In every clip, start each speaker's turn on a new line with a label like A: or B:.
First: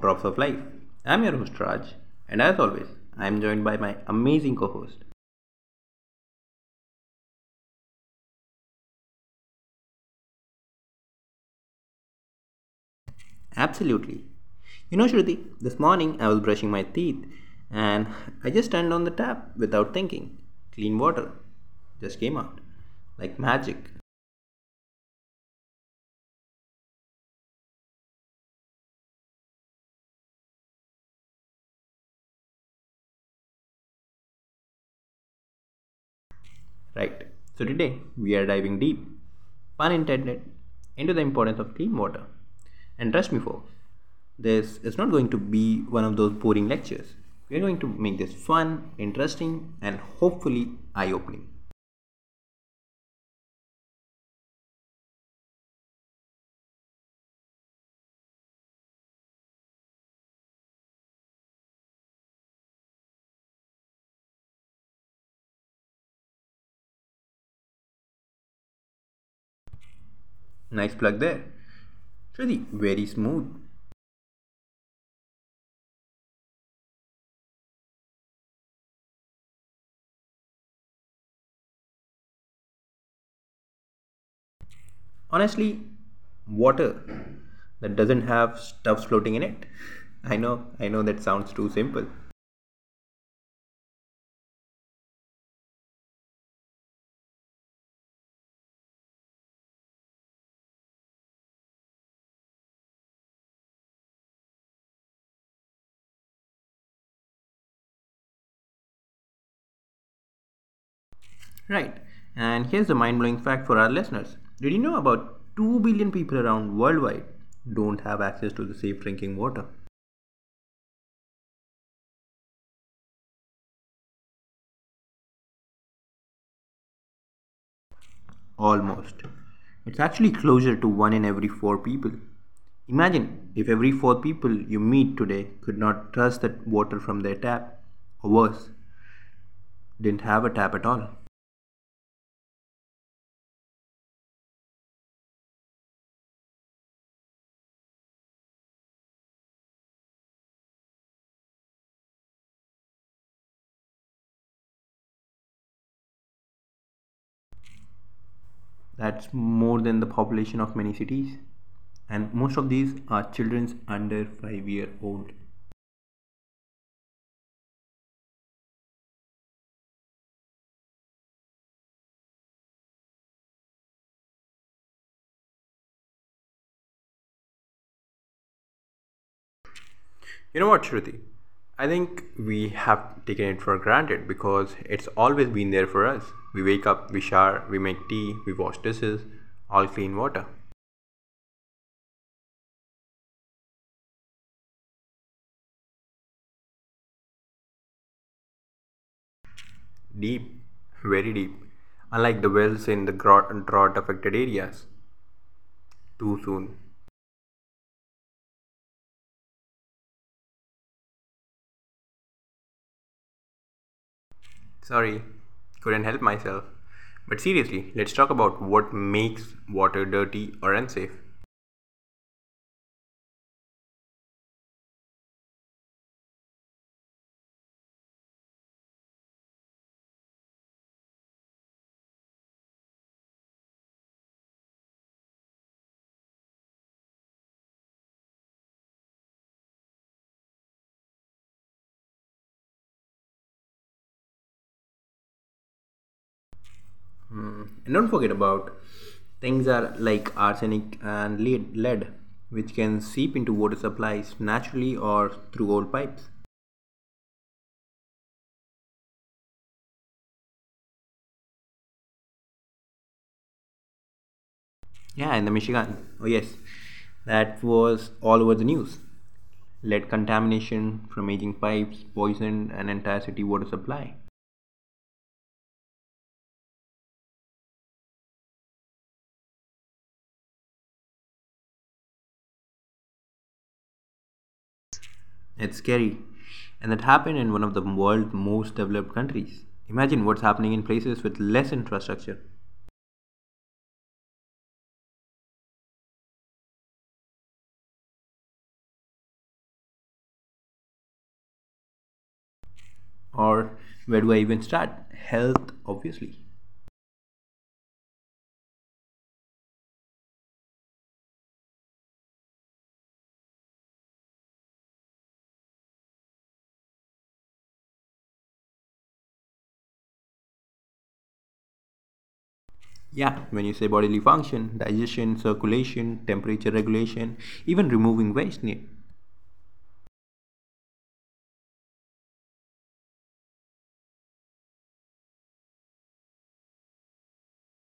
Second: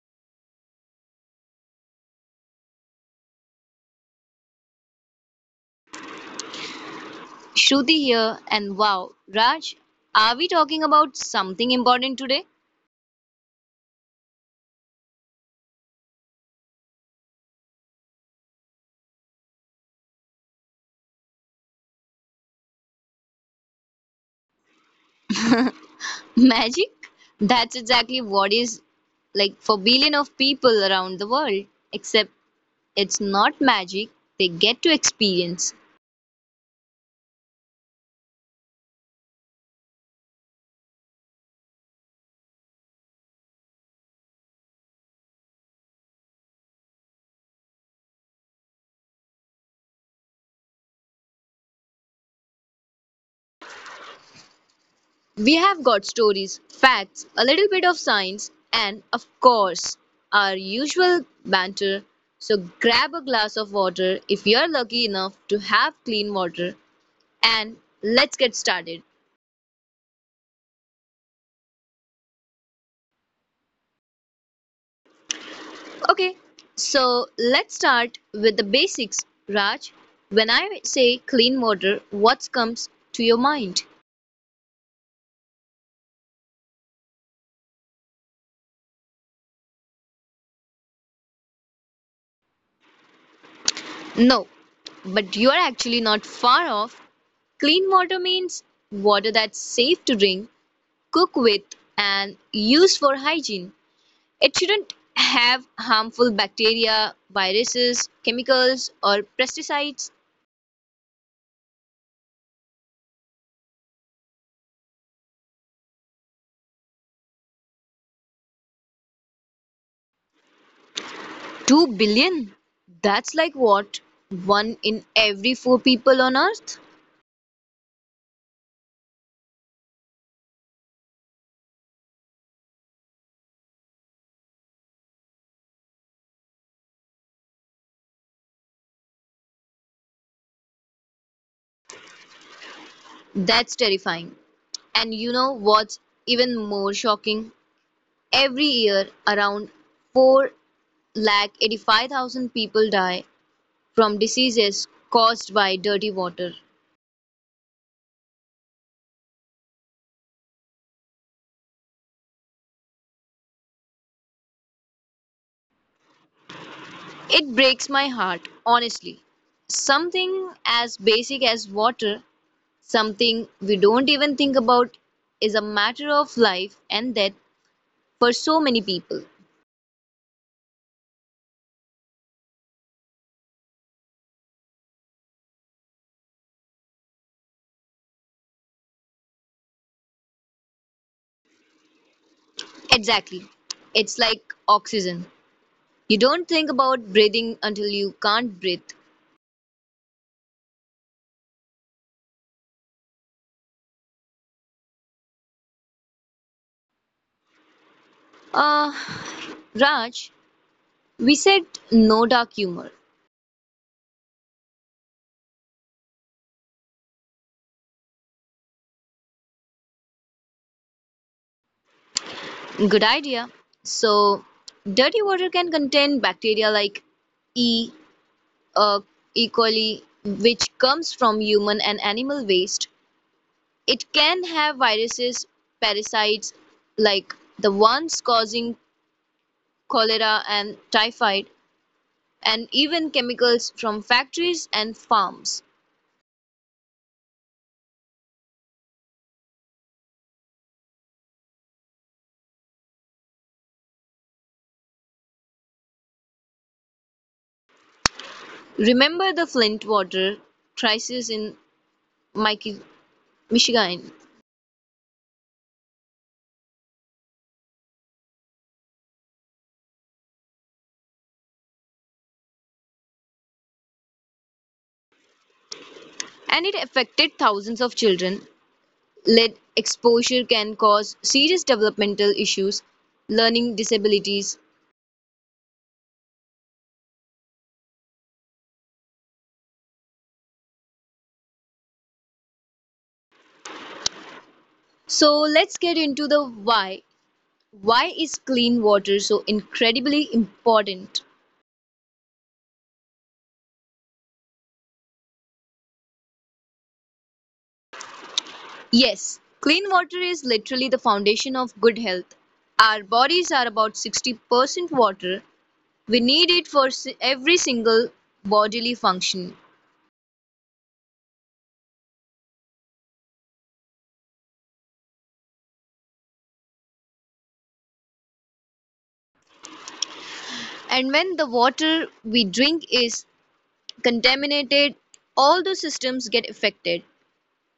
A: Drops of Life. I'm your host Raj, and as always, I'm joined by my amazing co-host.
B: Shruti here, and wow, Raj, are we talking about something important today?
A: Absolutely. You know Shruti, this morning I was brushing my teeth and I just turned on the tap without thinking. Clean water just came out like magic.
B: Magic? That's exactly what is like for billion of people around the world, except it's not magic they get to experience.
A: Right, so today we are diving deep, pun intended, into the importance of clean water. And trust me, folks, this is not going to be one of those boring lectures. We are going to make this fun, interesting, and hopefully eye opening.
B: We have got stories, facts, a little bit of science, and of course, our usual banter. So grab a glass of water if you're lucky enough to have clean water, and let's get started.
A: Nice plug there. Shruti, very smooth.
B: Okay, so let's start with the basics. Raj, when I say clean water, what comes to your mind?
A: Honestly, water that doesn't have stuff floating in it. I know that sounds too simple.
B: No, but you are actually not far off. Clean water means water that's safe to drink, cook with, and use for hygiene. It shouldn't have harmful bacteria, viruses, chemicals, or pesticides.
A: Right. And here's a mind blowing fact for our listeners. Did you know about 2 billion people around worldwide don't have access to the safe drinking water?
B: 2 billion? That's like what? One in every four people on earth?
A: Almost. It's actually closer to 1 in every 4 people. Imagine if every 4 people you meet today could not trust that water from their tap, or worse, didn't have a tap at all.
B: That's terrifying. And you know what's even more shocking? Every year, around 485,000 people die from diseases caused by dirty water.
A: That's more than the population of many cities. And most of these are children under 5-year-old.
B: It breaks my heart, honestly. Something as basic as water, something we don't even think about, is a matter of life and death for so many people.
A: You know what, Shruti? I think we have taken it for granted because it's always been there for us. We wake up, we shower, we make tea, we wash dishes, all clean water.
B: Exactly. It's like oxygen. You don't think about breathing until you can't breathe.
A: Deep, very deep. Unlike the wells in the drought affected areas. Too soon.
B: Uh, Raj, we said no dark humor.
A: Sorry, couldn't help myself. But seriously, let's talk about what makes water dirty or unsafe.
B: Good idea. So, dirty water can contain bacteria like E. Uh, e. coli, which comes from human and animal waste. It can have viruses, parasites like the ones causing cholera and typhoid, and even chemicals from factories and farms.
A: Mm. And don't forget about things are like arsenic and lead, which can seep into water supplies naturally or through old pipes.
B: Remember the Flint water crisis in Michi- Michigan?
A: Yeah, in the Michigan. Oh yes, that was all over the news. Lead contamination from aging pipes poisoned an entire city water supply.
B: And it affected thousands of children. Lead exposure can cause serious developmental issues, learning disabilities.
A: It's scary, and that happened in one of the world's most developed countries. Imagine what's happening in places with less infrastructure.
B: So let's get into the why. Why is clean water so incredibly important?
A: Or where do I even start? Health, obviously.
B: Yes, clean water is literally the foundation of good health. Our bodies are about 60% water. We need it for every single bodily function.
A: Yeah, when you say bodily function, digestion, circulation, temperature regulation, even removing waste,
B: And when the water we drink is contaminated, all those systems get affected.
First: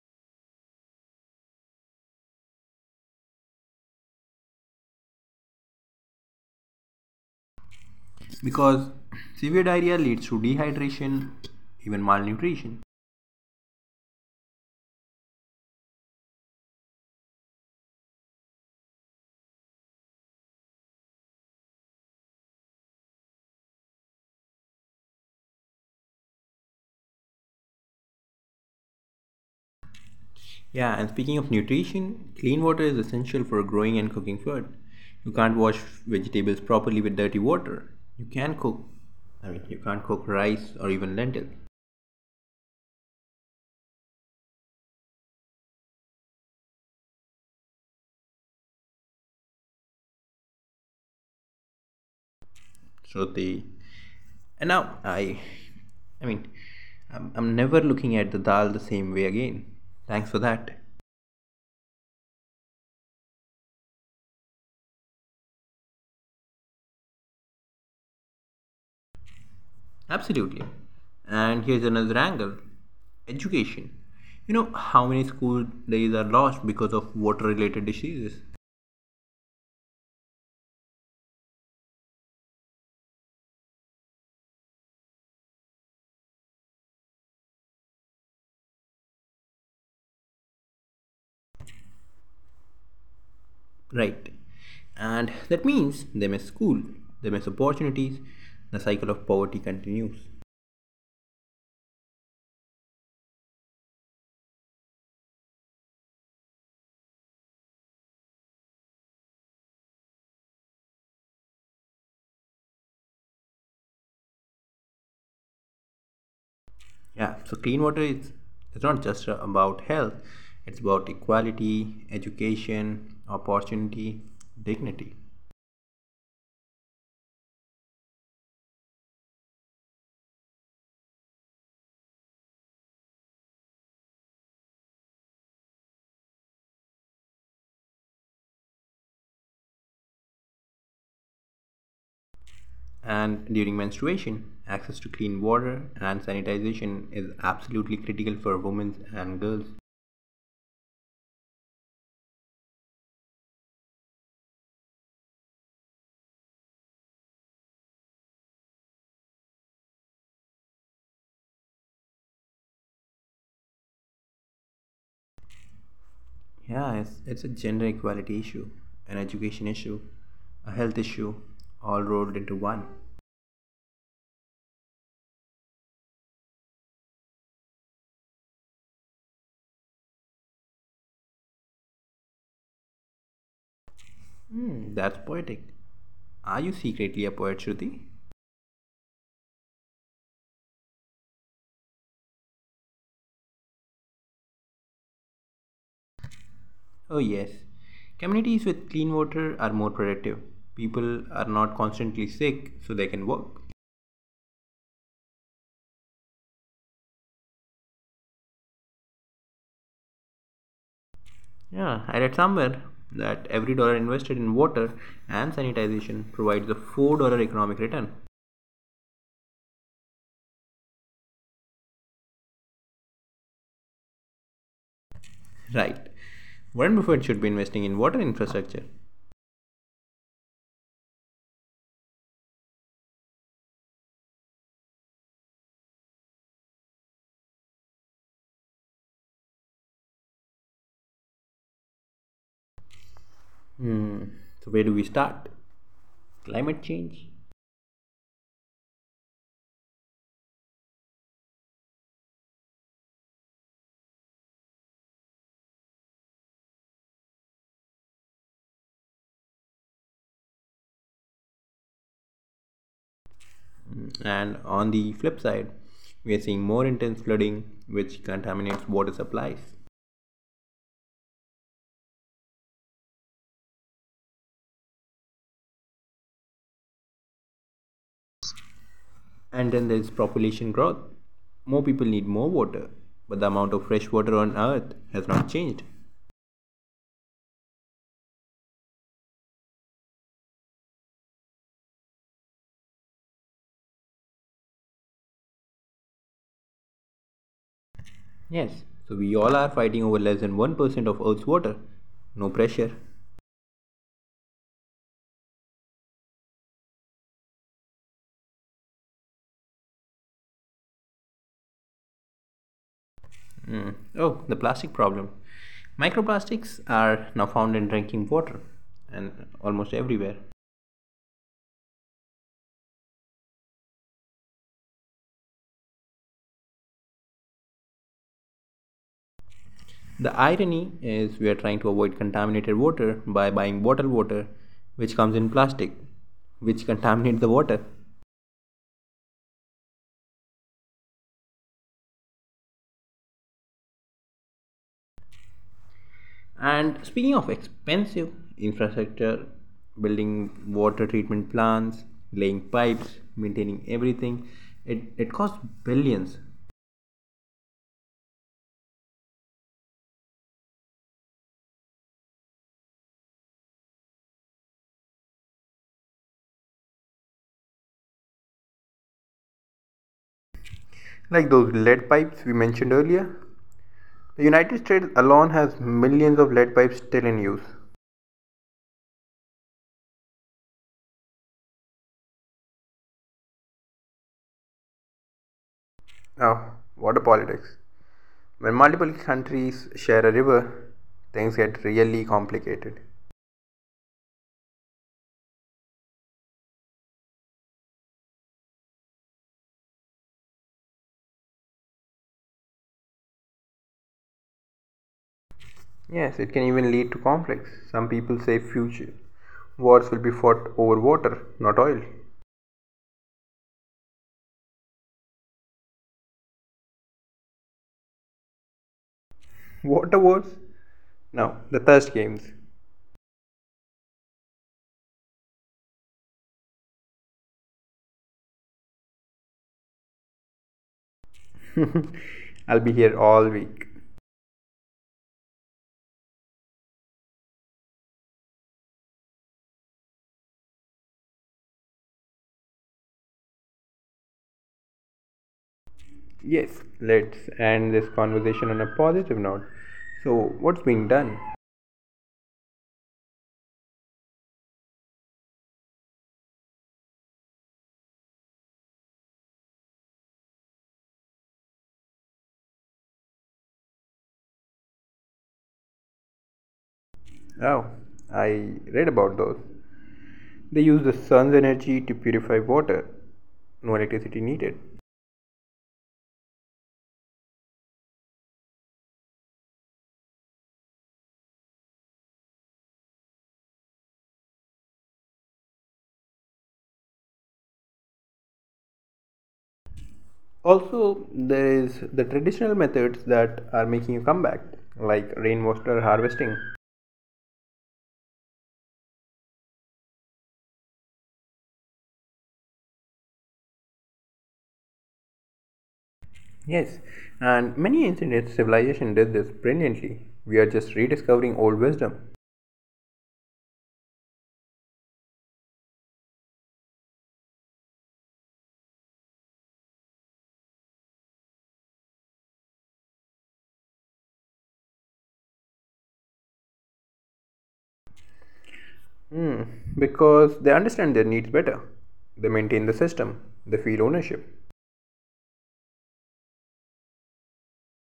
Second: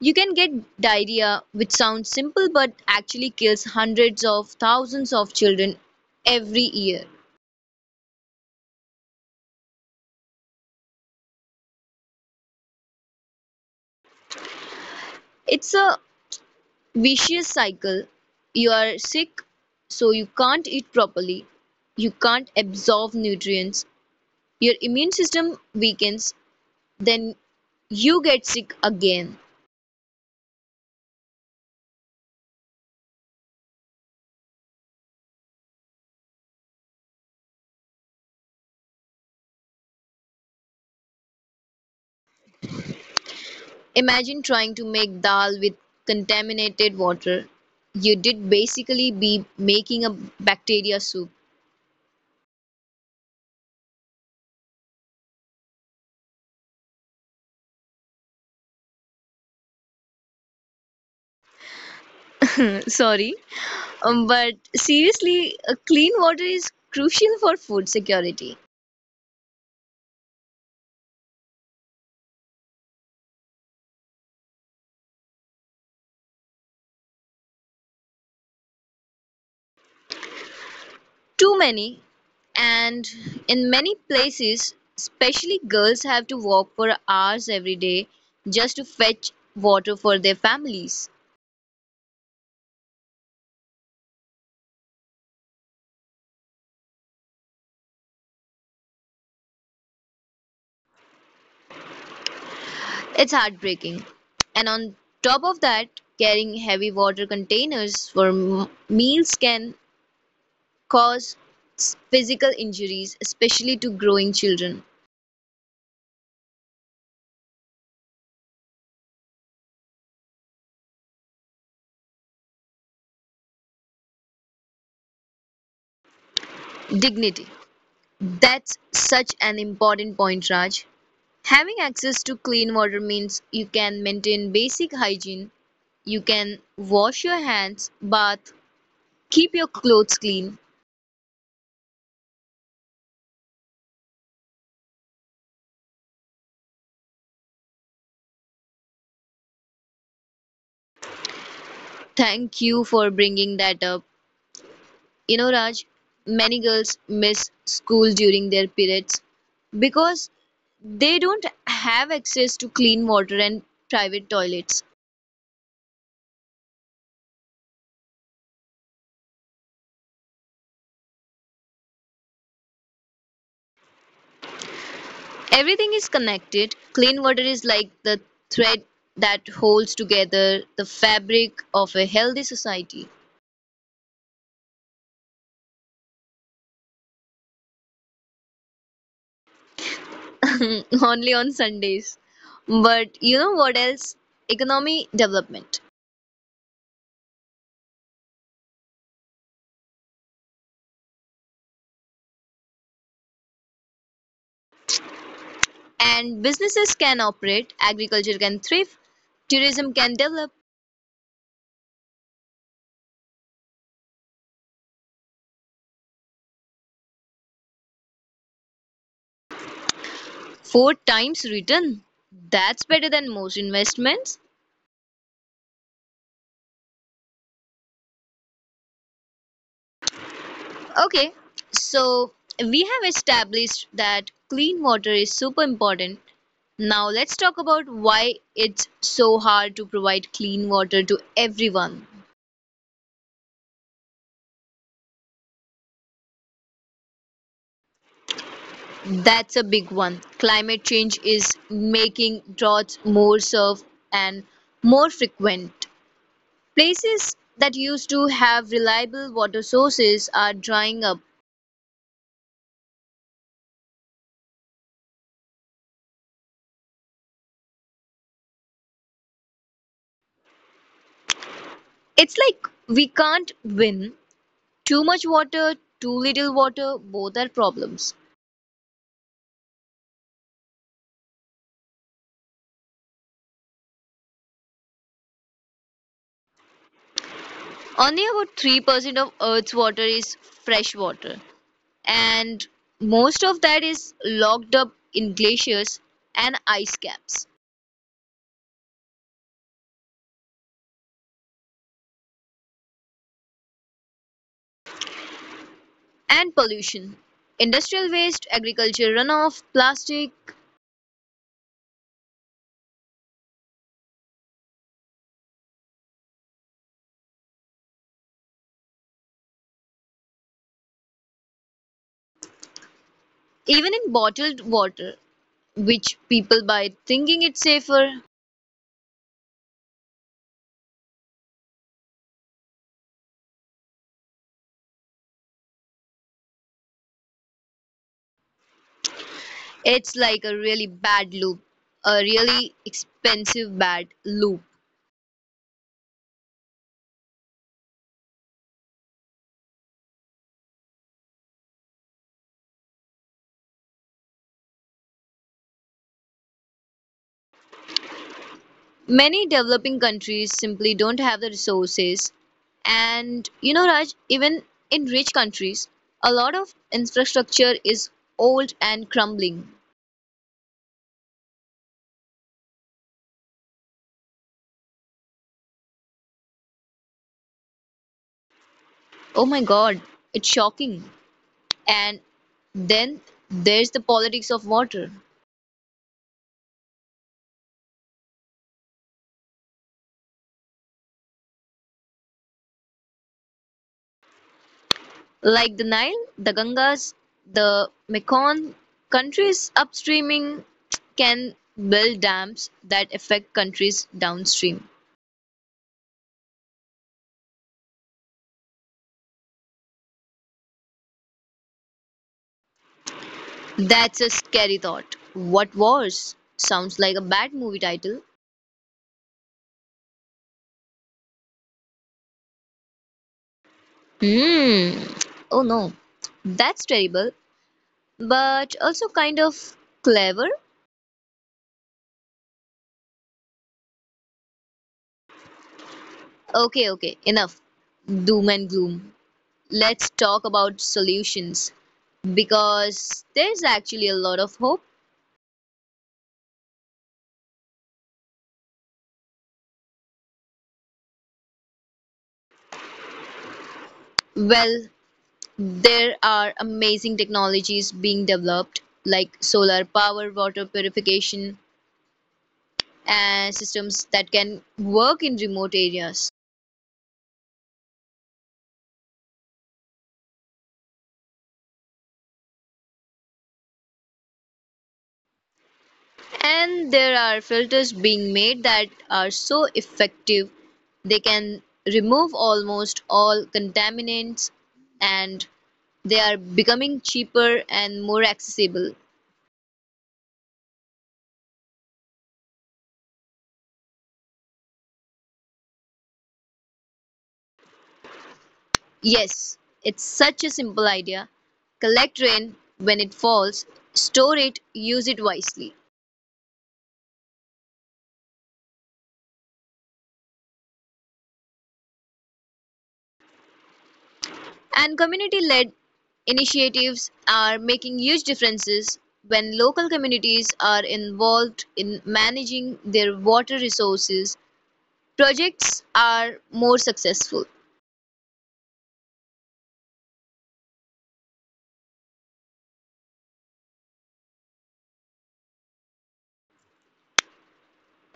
B: You can get diarrhea, which sounds simple but actually kills hundreds of thousands of children every year.
A: because severe diarrhea leads to dehydration, even malnutrition.
B: It's a vicious cycle. You are sick, so you can't eat properly, you can't absorb nutrients, your immune system weakens, then you get sick again.
A: Yeah, and speaking of nutrition, clean water is essential for growing and cooking food. You can't wash vegetables properly with dirty water. You can cook, I mean, you can't cook rice or even lentils.
B: Imagine trying to make dal with contaminated water. You did basically be making a bacteria soup.
A: So the and now I mean, I'm never looking at the dal the same way again. Thanks for that.
B: Sorry. But seriously, clean water is crucial for food security.
A: Absolutely. And here's another angle education. You know how many school days are lost because of water related diseases?
B: Too many, and in many places, especially girls have to walk for hours every day just to fetch water for their families.
A: Right. And that means they miss school, they miss opportunities, the cycle of poverty continues.
B: It's heartbreaking. And on top of that, carrying heavy water containers for meals can cause physical injuries, especially to growing children.
A: Yeah, so clean water is it's not just about health, it's about equality, education, opportunity, dignity.
B: Dignity. That's such an important point, Raj. Having access to clean water means you can maintain basic hygiene, you can wash your hands, bath, keep your clothes clean.
A: And during menstruation, access to clean water and sanitization is absolutely critical for women and girls.
B: Thank you for bringing that up. You know, Raj, many girls miss school during their periods because they don't have access to clean water and private toilets.
A: Yeah, it's a gender equality issue, an education issue, a health issue, all rolled into one.
B: Everything is connected. Clean water is like the thread that holds together the fabric of a healthy society.
A: Hmm, that's poetic. Are you secretly a poet, Shruti?
B: Only on Sundays. But you know what else? Economy development.
A: Oh, yes. Communities with clean water are more productive. People are not constantly sick, so they can work.
B: And businesses can operate, agriculture can thrive, tourism can develop.
A: Yeah, I read somewhere that every dollar invested in water and sanitization provides a $4 economic return.
B: Four times return? That's better than most investments.
A: Right. Warren Buffett should be investing in water infrastructure.
B: Okay, so we have established that clean water is super important. Now let's talk about why it's so hard to provide clean water to everyone.
A: Hmm. So, where do we start? Climate change.
B: That's a big one. Climate change is making droughts more severe and more frequent. Places that used to have reliable water sources are drying up.
A: And on the flip side, we are seeing more intense flooding, which contaminates water supplies.
B: It's like we can't win. Too much water, too little water, both are problems.
A: And then there's population growth. More people need more water, but the amount of fresh water on Earth has not changed.
B: Only about 3% of Earth's water is fresh water, and most of that is locked up in glaciers and ice caps.
A: Yes. So we all are fighting over less than 1% of Earth's water. No pressure.
B: And pollution, industrial waste, agriculture runoff, plastic,
A: Oh, the plastic problem. Microplastics are now found in drinking water and almost everywhere.
B: even in bottled water, which people buy thinking it's safer.
A: The irony is we are trying to avoid contaminated water by buying bottled water which comes in plastic which contaminates the water.
B: It's like a really bad loop, a really expensive bad loop.
A: And speaking of expensive infrastructure, building water treatment plants, laying pipes, maintaining everything, it costs billions
B: Many developing countries simply don't have the resources. And you know, Raj, even in rich countries, a lot of infrastructure is old and crumbling.
A: like those lead pipes we mentioned earlier. The United States alone has millions of lead pipes still in use.
B: Oh my God, it's shocking. And then there's the politics of water.
A: Now, water politics. When multiple countries share a river, things get really complicated.
B: Like the Nile, the Gangas, the Mekong, countries upstreaming can build dams that affect countries downstream.
A: Yes, it can even lead to conflicts. Some people say future wars will be fought over water, not oil.
B: That's a scary thought. What was? Sounds like a bad movie title.
A: Water wars? No, the thirst games.
B: Hmm. Oh no. That's terrible, but also kind of clever.
A: I'll be here all week.
B: Okay, okay, enough. Doom and gloom. Let's talk about solutions because there's actually a lot of hope.
A: Yes, let's end this conversation on a positive note. So, what's being done?
B: Well, there are amazing technologies being developed like solar power, water purification, and systems that can work in remote areas.
A: Oh, I read about those. They use the sun's energy to purify water. No electricity needed.
B: And there are filters being made that are so effective they can remove almost all contaminants and they are becoming cheaper and more accessible.
A: Also, there is the traditional methods that are making a comeback, like rainwater harvesting.
B: Yes, it's such a simple idea. Collect rain when it falls, store it, use it wisely.
A: Yes, and many ancient civilizations did this brilliantly. We are just rediscovering old wisdom.
B: And community led initiatives are making huge differences when local communities are involved in managing their water resources projects are more successful.
A: Hmm, because they understand their needs better. They maintain the system. They feel ownership.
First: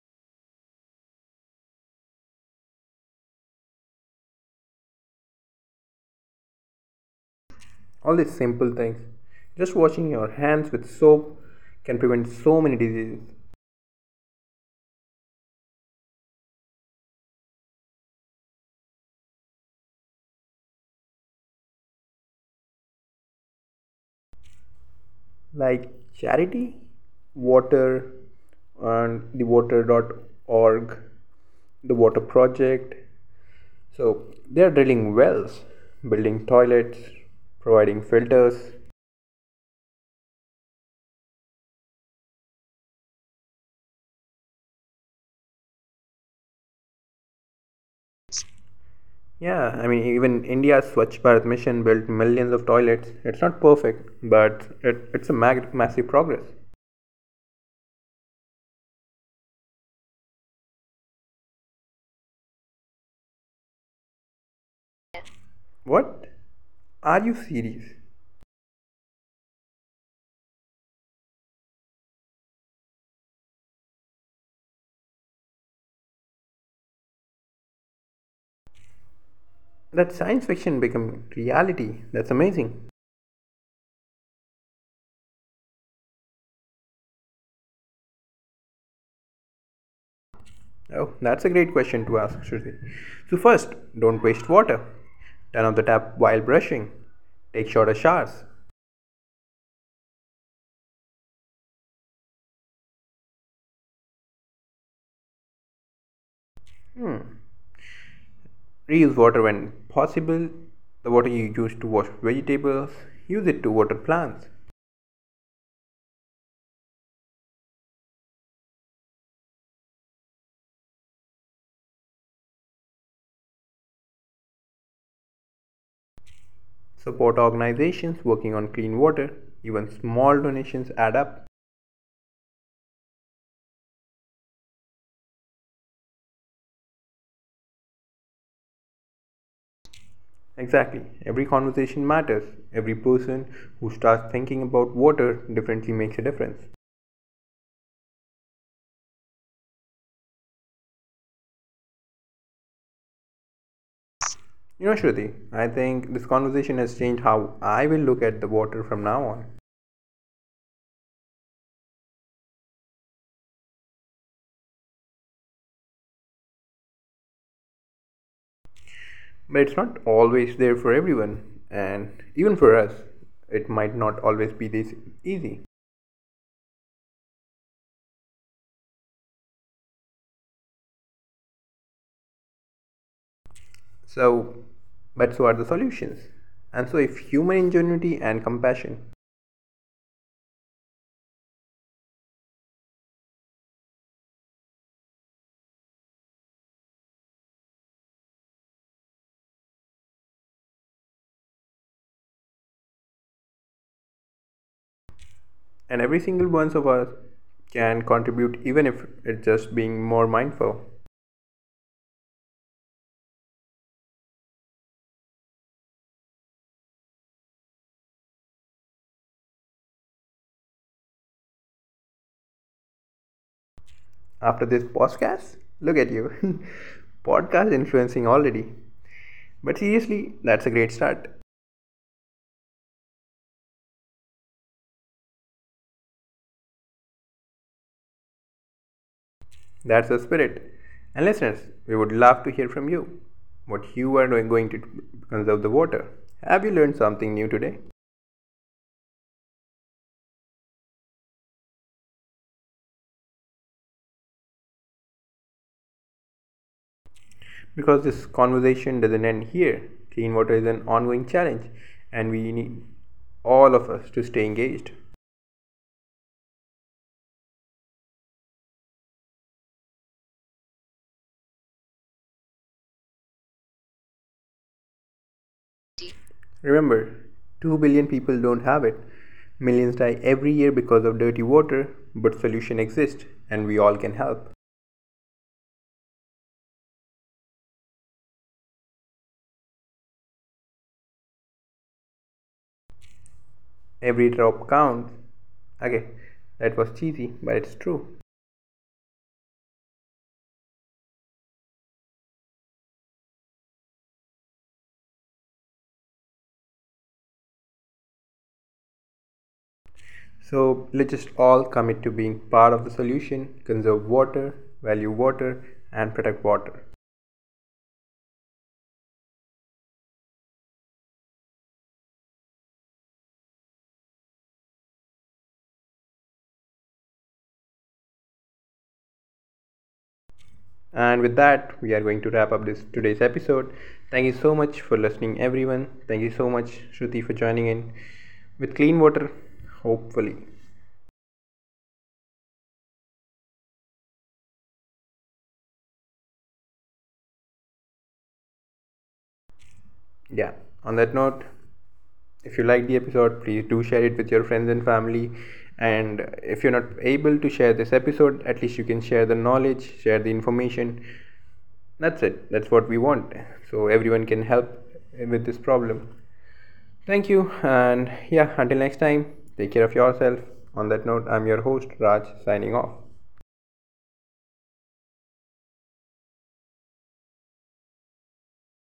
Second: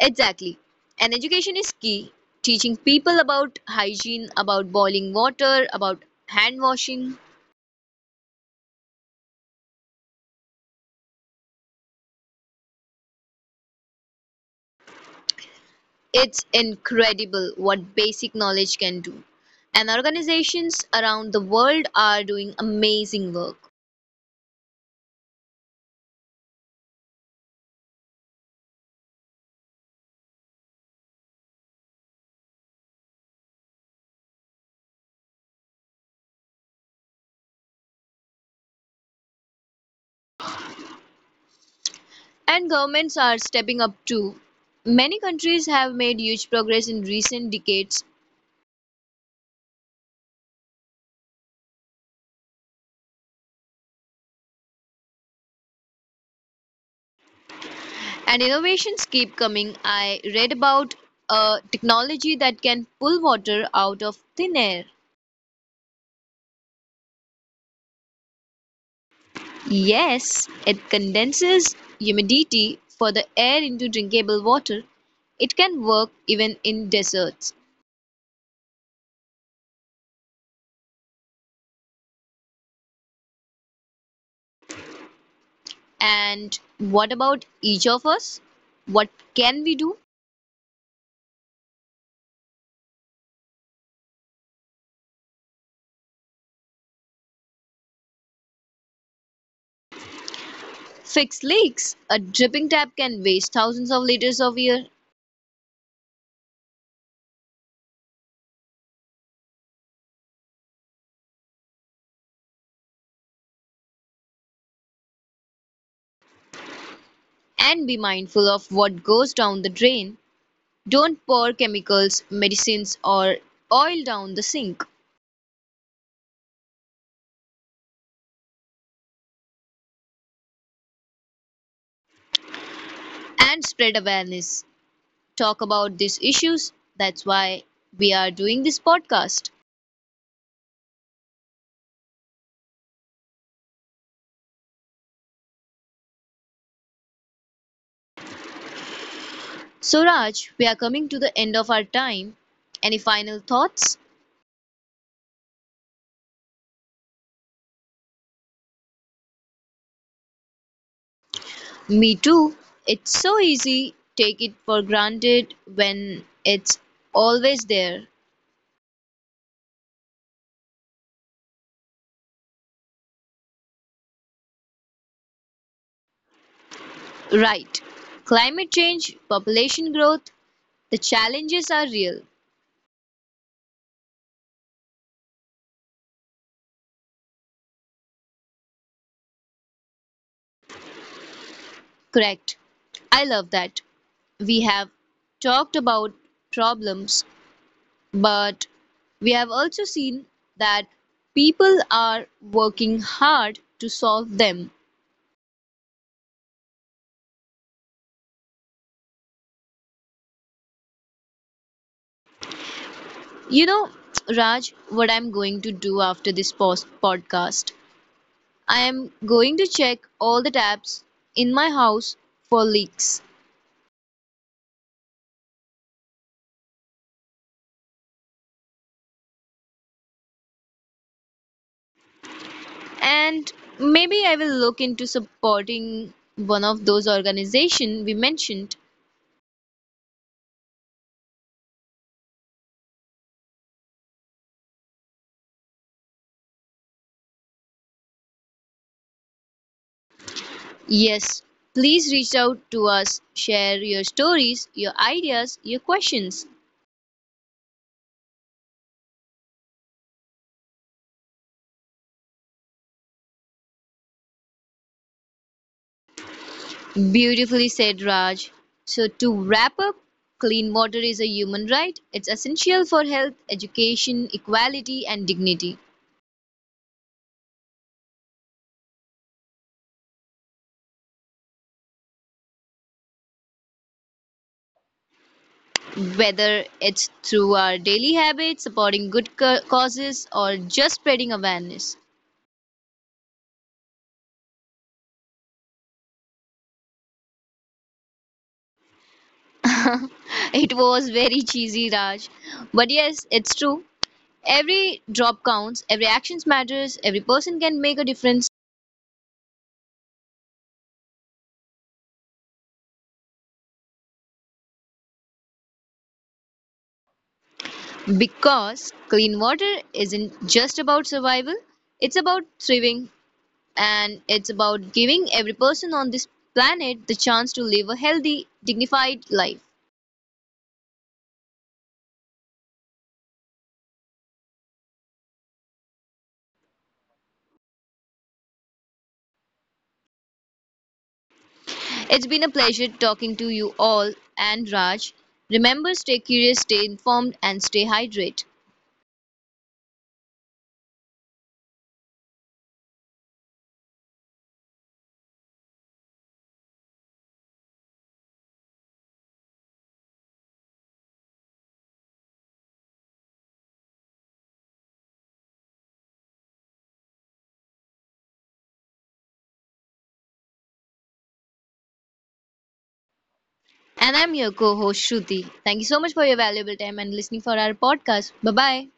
B: Exactly. And education is key. Teaching people about hygiene, about boiling water, about hand washing.
A: All these simple things. Just washing your hands with soap can prevent so many diseases
B: It's incredible what basic knowledge can do. And organizations around the world are doing amazing work.
A: like charity, water, and the water.org, the water project. So they are drilling wells, building toilets, providing filters.
B: And governments are stepping up too. Many countries have made huge progress in recent decades.
A: Yeah, I mean, even India's Swachh Bharat mission built millions of toilets. It's not perfect, but it's a massive progress.
B: And innovations keep coming. I read about a technology that can pull water out of thin air.
A: What? Are you serious?
B: Yes, it condenses humidity for the air into drinkable water. It can work even in deserts.
A: That science fiction become reality. That's amazing.
B: And what about each of us? What can we do?
A: Oh, that's a great question to ask, Shruti. So first, don't waste water. Turn off the tap while brushing. Take shorter showers.
B: Fix leaks. A dripping tap can waste thousands of liters of air.
A: Reuse water when possible. The water you use to wash vegetables, use it to water plants.
B: And be mindful of what goes down the drain. Don't pour chemicals, medicines, or oil down the sink.
A: Support organizations working on clean water. Even small donations add up.
B: And spread awareness. Talk about these issues. That's why we are doing this podcast.
A: Exactly. Every conversation matters. Every person who starts thinking about water differently makes a difference.
B: So, Raj, we are coming to the end of our time. Any final thoughts?
A: You know, Shruti, I think this conversation has changed how I will look at the water from now on.
B: Me too. It's so easy. Take it for granted when it's always there.
A: But it's not always there for everyone, and even for us, it might not always be this easy.
B: Right. Climate change, population growth, the challenges are real.
A: So, but so are the solutions. And so, if human ingenuity and compassion,
B: Correct. I love that. We have talked about problems, but we have also seen that people are working hard to solve them.
A: and every single one of us can contribute, even if it's just being more mindful.
B: You know, Raj, what I'm going to do after this podcast? I am going to check all the taps in my house for leaks.
A: After this podcast, look at you. podcast influencing already. But seriously, that's a great start.
B: And maybe I will look into supporting one of those organizations we mentioned.
A: That's the spirit. And listeners, we would love to hear from you what you are doing going to conserve the water. Have you learned something new today?
B: Yes, please reach out to us. Share your stories, your ideas, your questions.
A: Because this conversation doesn't end here. Clean water is an ongoing challenge, and we need all of us to stay engaged.
B: Beautifully said, Raj. So, to wrap up, clean water is a human right. It's essential for health, education, equality, and dignity.
A: Remember, 2 billion people don't have it. Millions die every year because of dirty water, but solution exists, and we all can help.
B: Whether it's through our daily habits, supporting good causes, or just spreading awareness.
A: Every drop counts. Okay, that was cheesy, but it's true.
B: It was very cheesy, Raj. But yes, it's true. Every drop counts, every action matters, every person can make a difference.
A: So let's just all commit to being part of the solution, conserve water, value water, and protect water.
B: Because clean water isn't just about survival, it's about thriving and it's about giving every person on this planet the chance to live a healthy, dignified life.
A: And with that, we are going to wrap up this today's episode. Thank you so much for listening, everyone. Thank you so much, Shruti, for joining in with clean water. Hopefully,
B: It's been a pleasure talking to you all and Raj. Remember, stay curious, stay informed, and stay hydrated.
A: yeah. On that note, if you like the episode, please do share it with your friends and family. And if you're not able to share this episode, at least you can share the knowledge, share the information. That's it. That's what we want. So everyone can help with this problem. Thank you. And yeah, until next time, take care of yourself. On that note, I'm your host, Raj, signing off.
B: And I'm your co host Shruti. Thank you so much for your valuable time and listening for our podcast. Bye bye.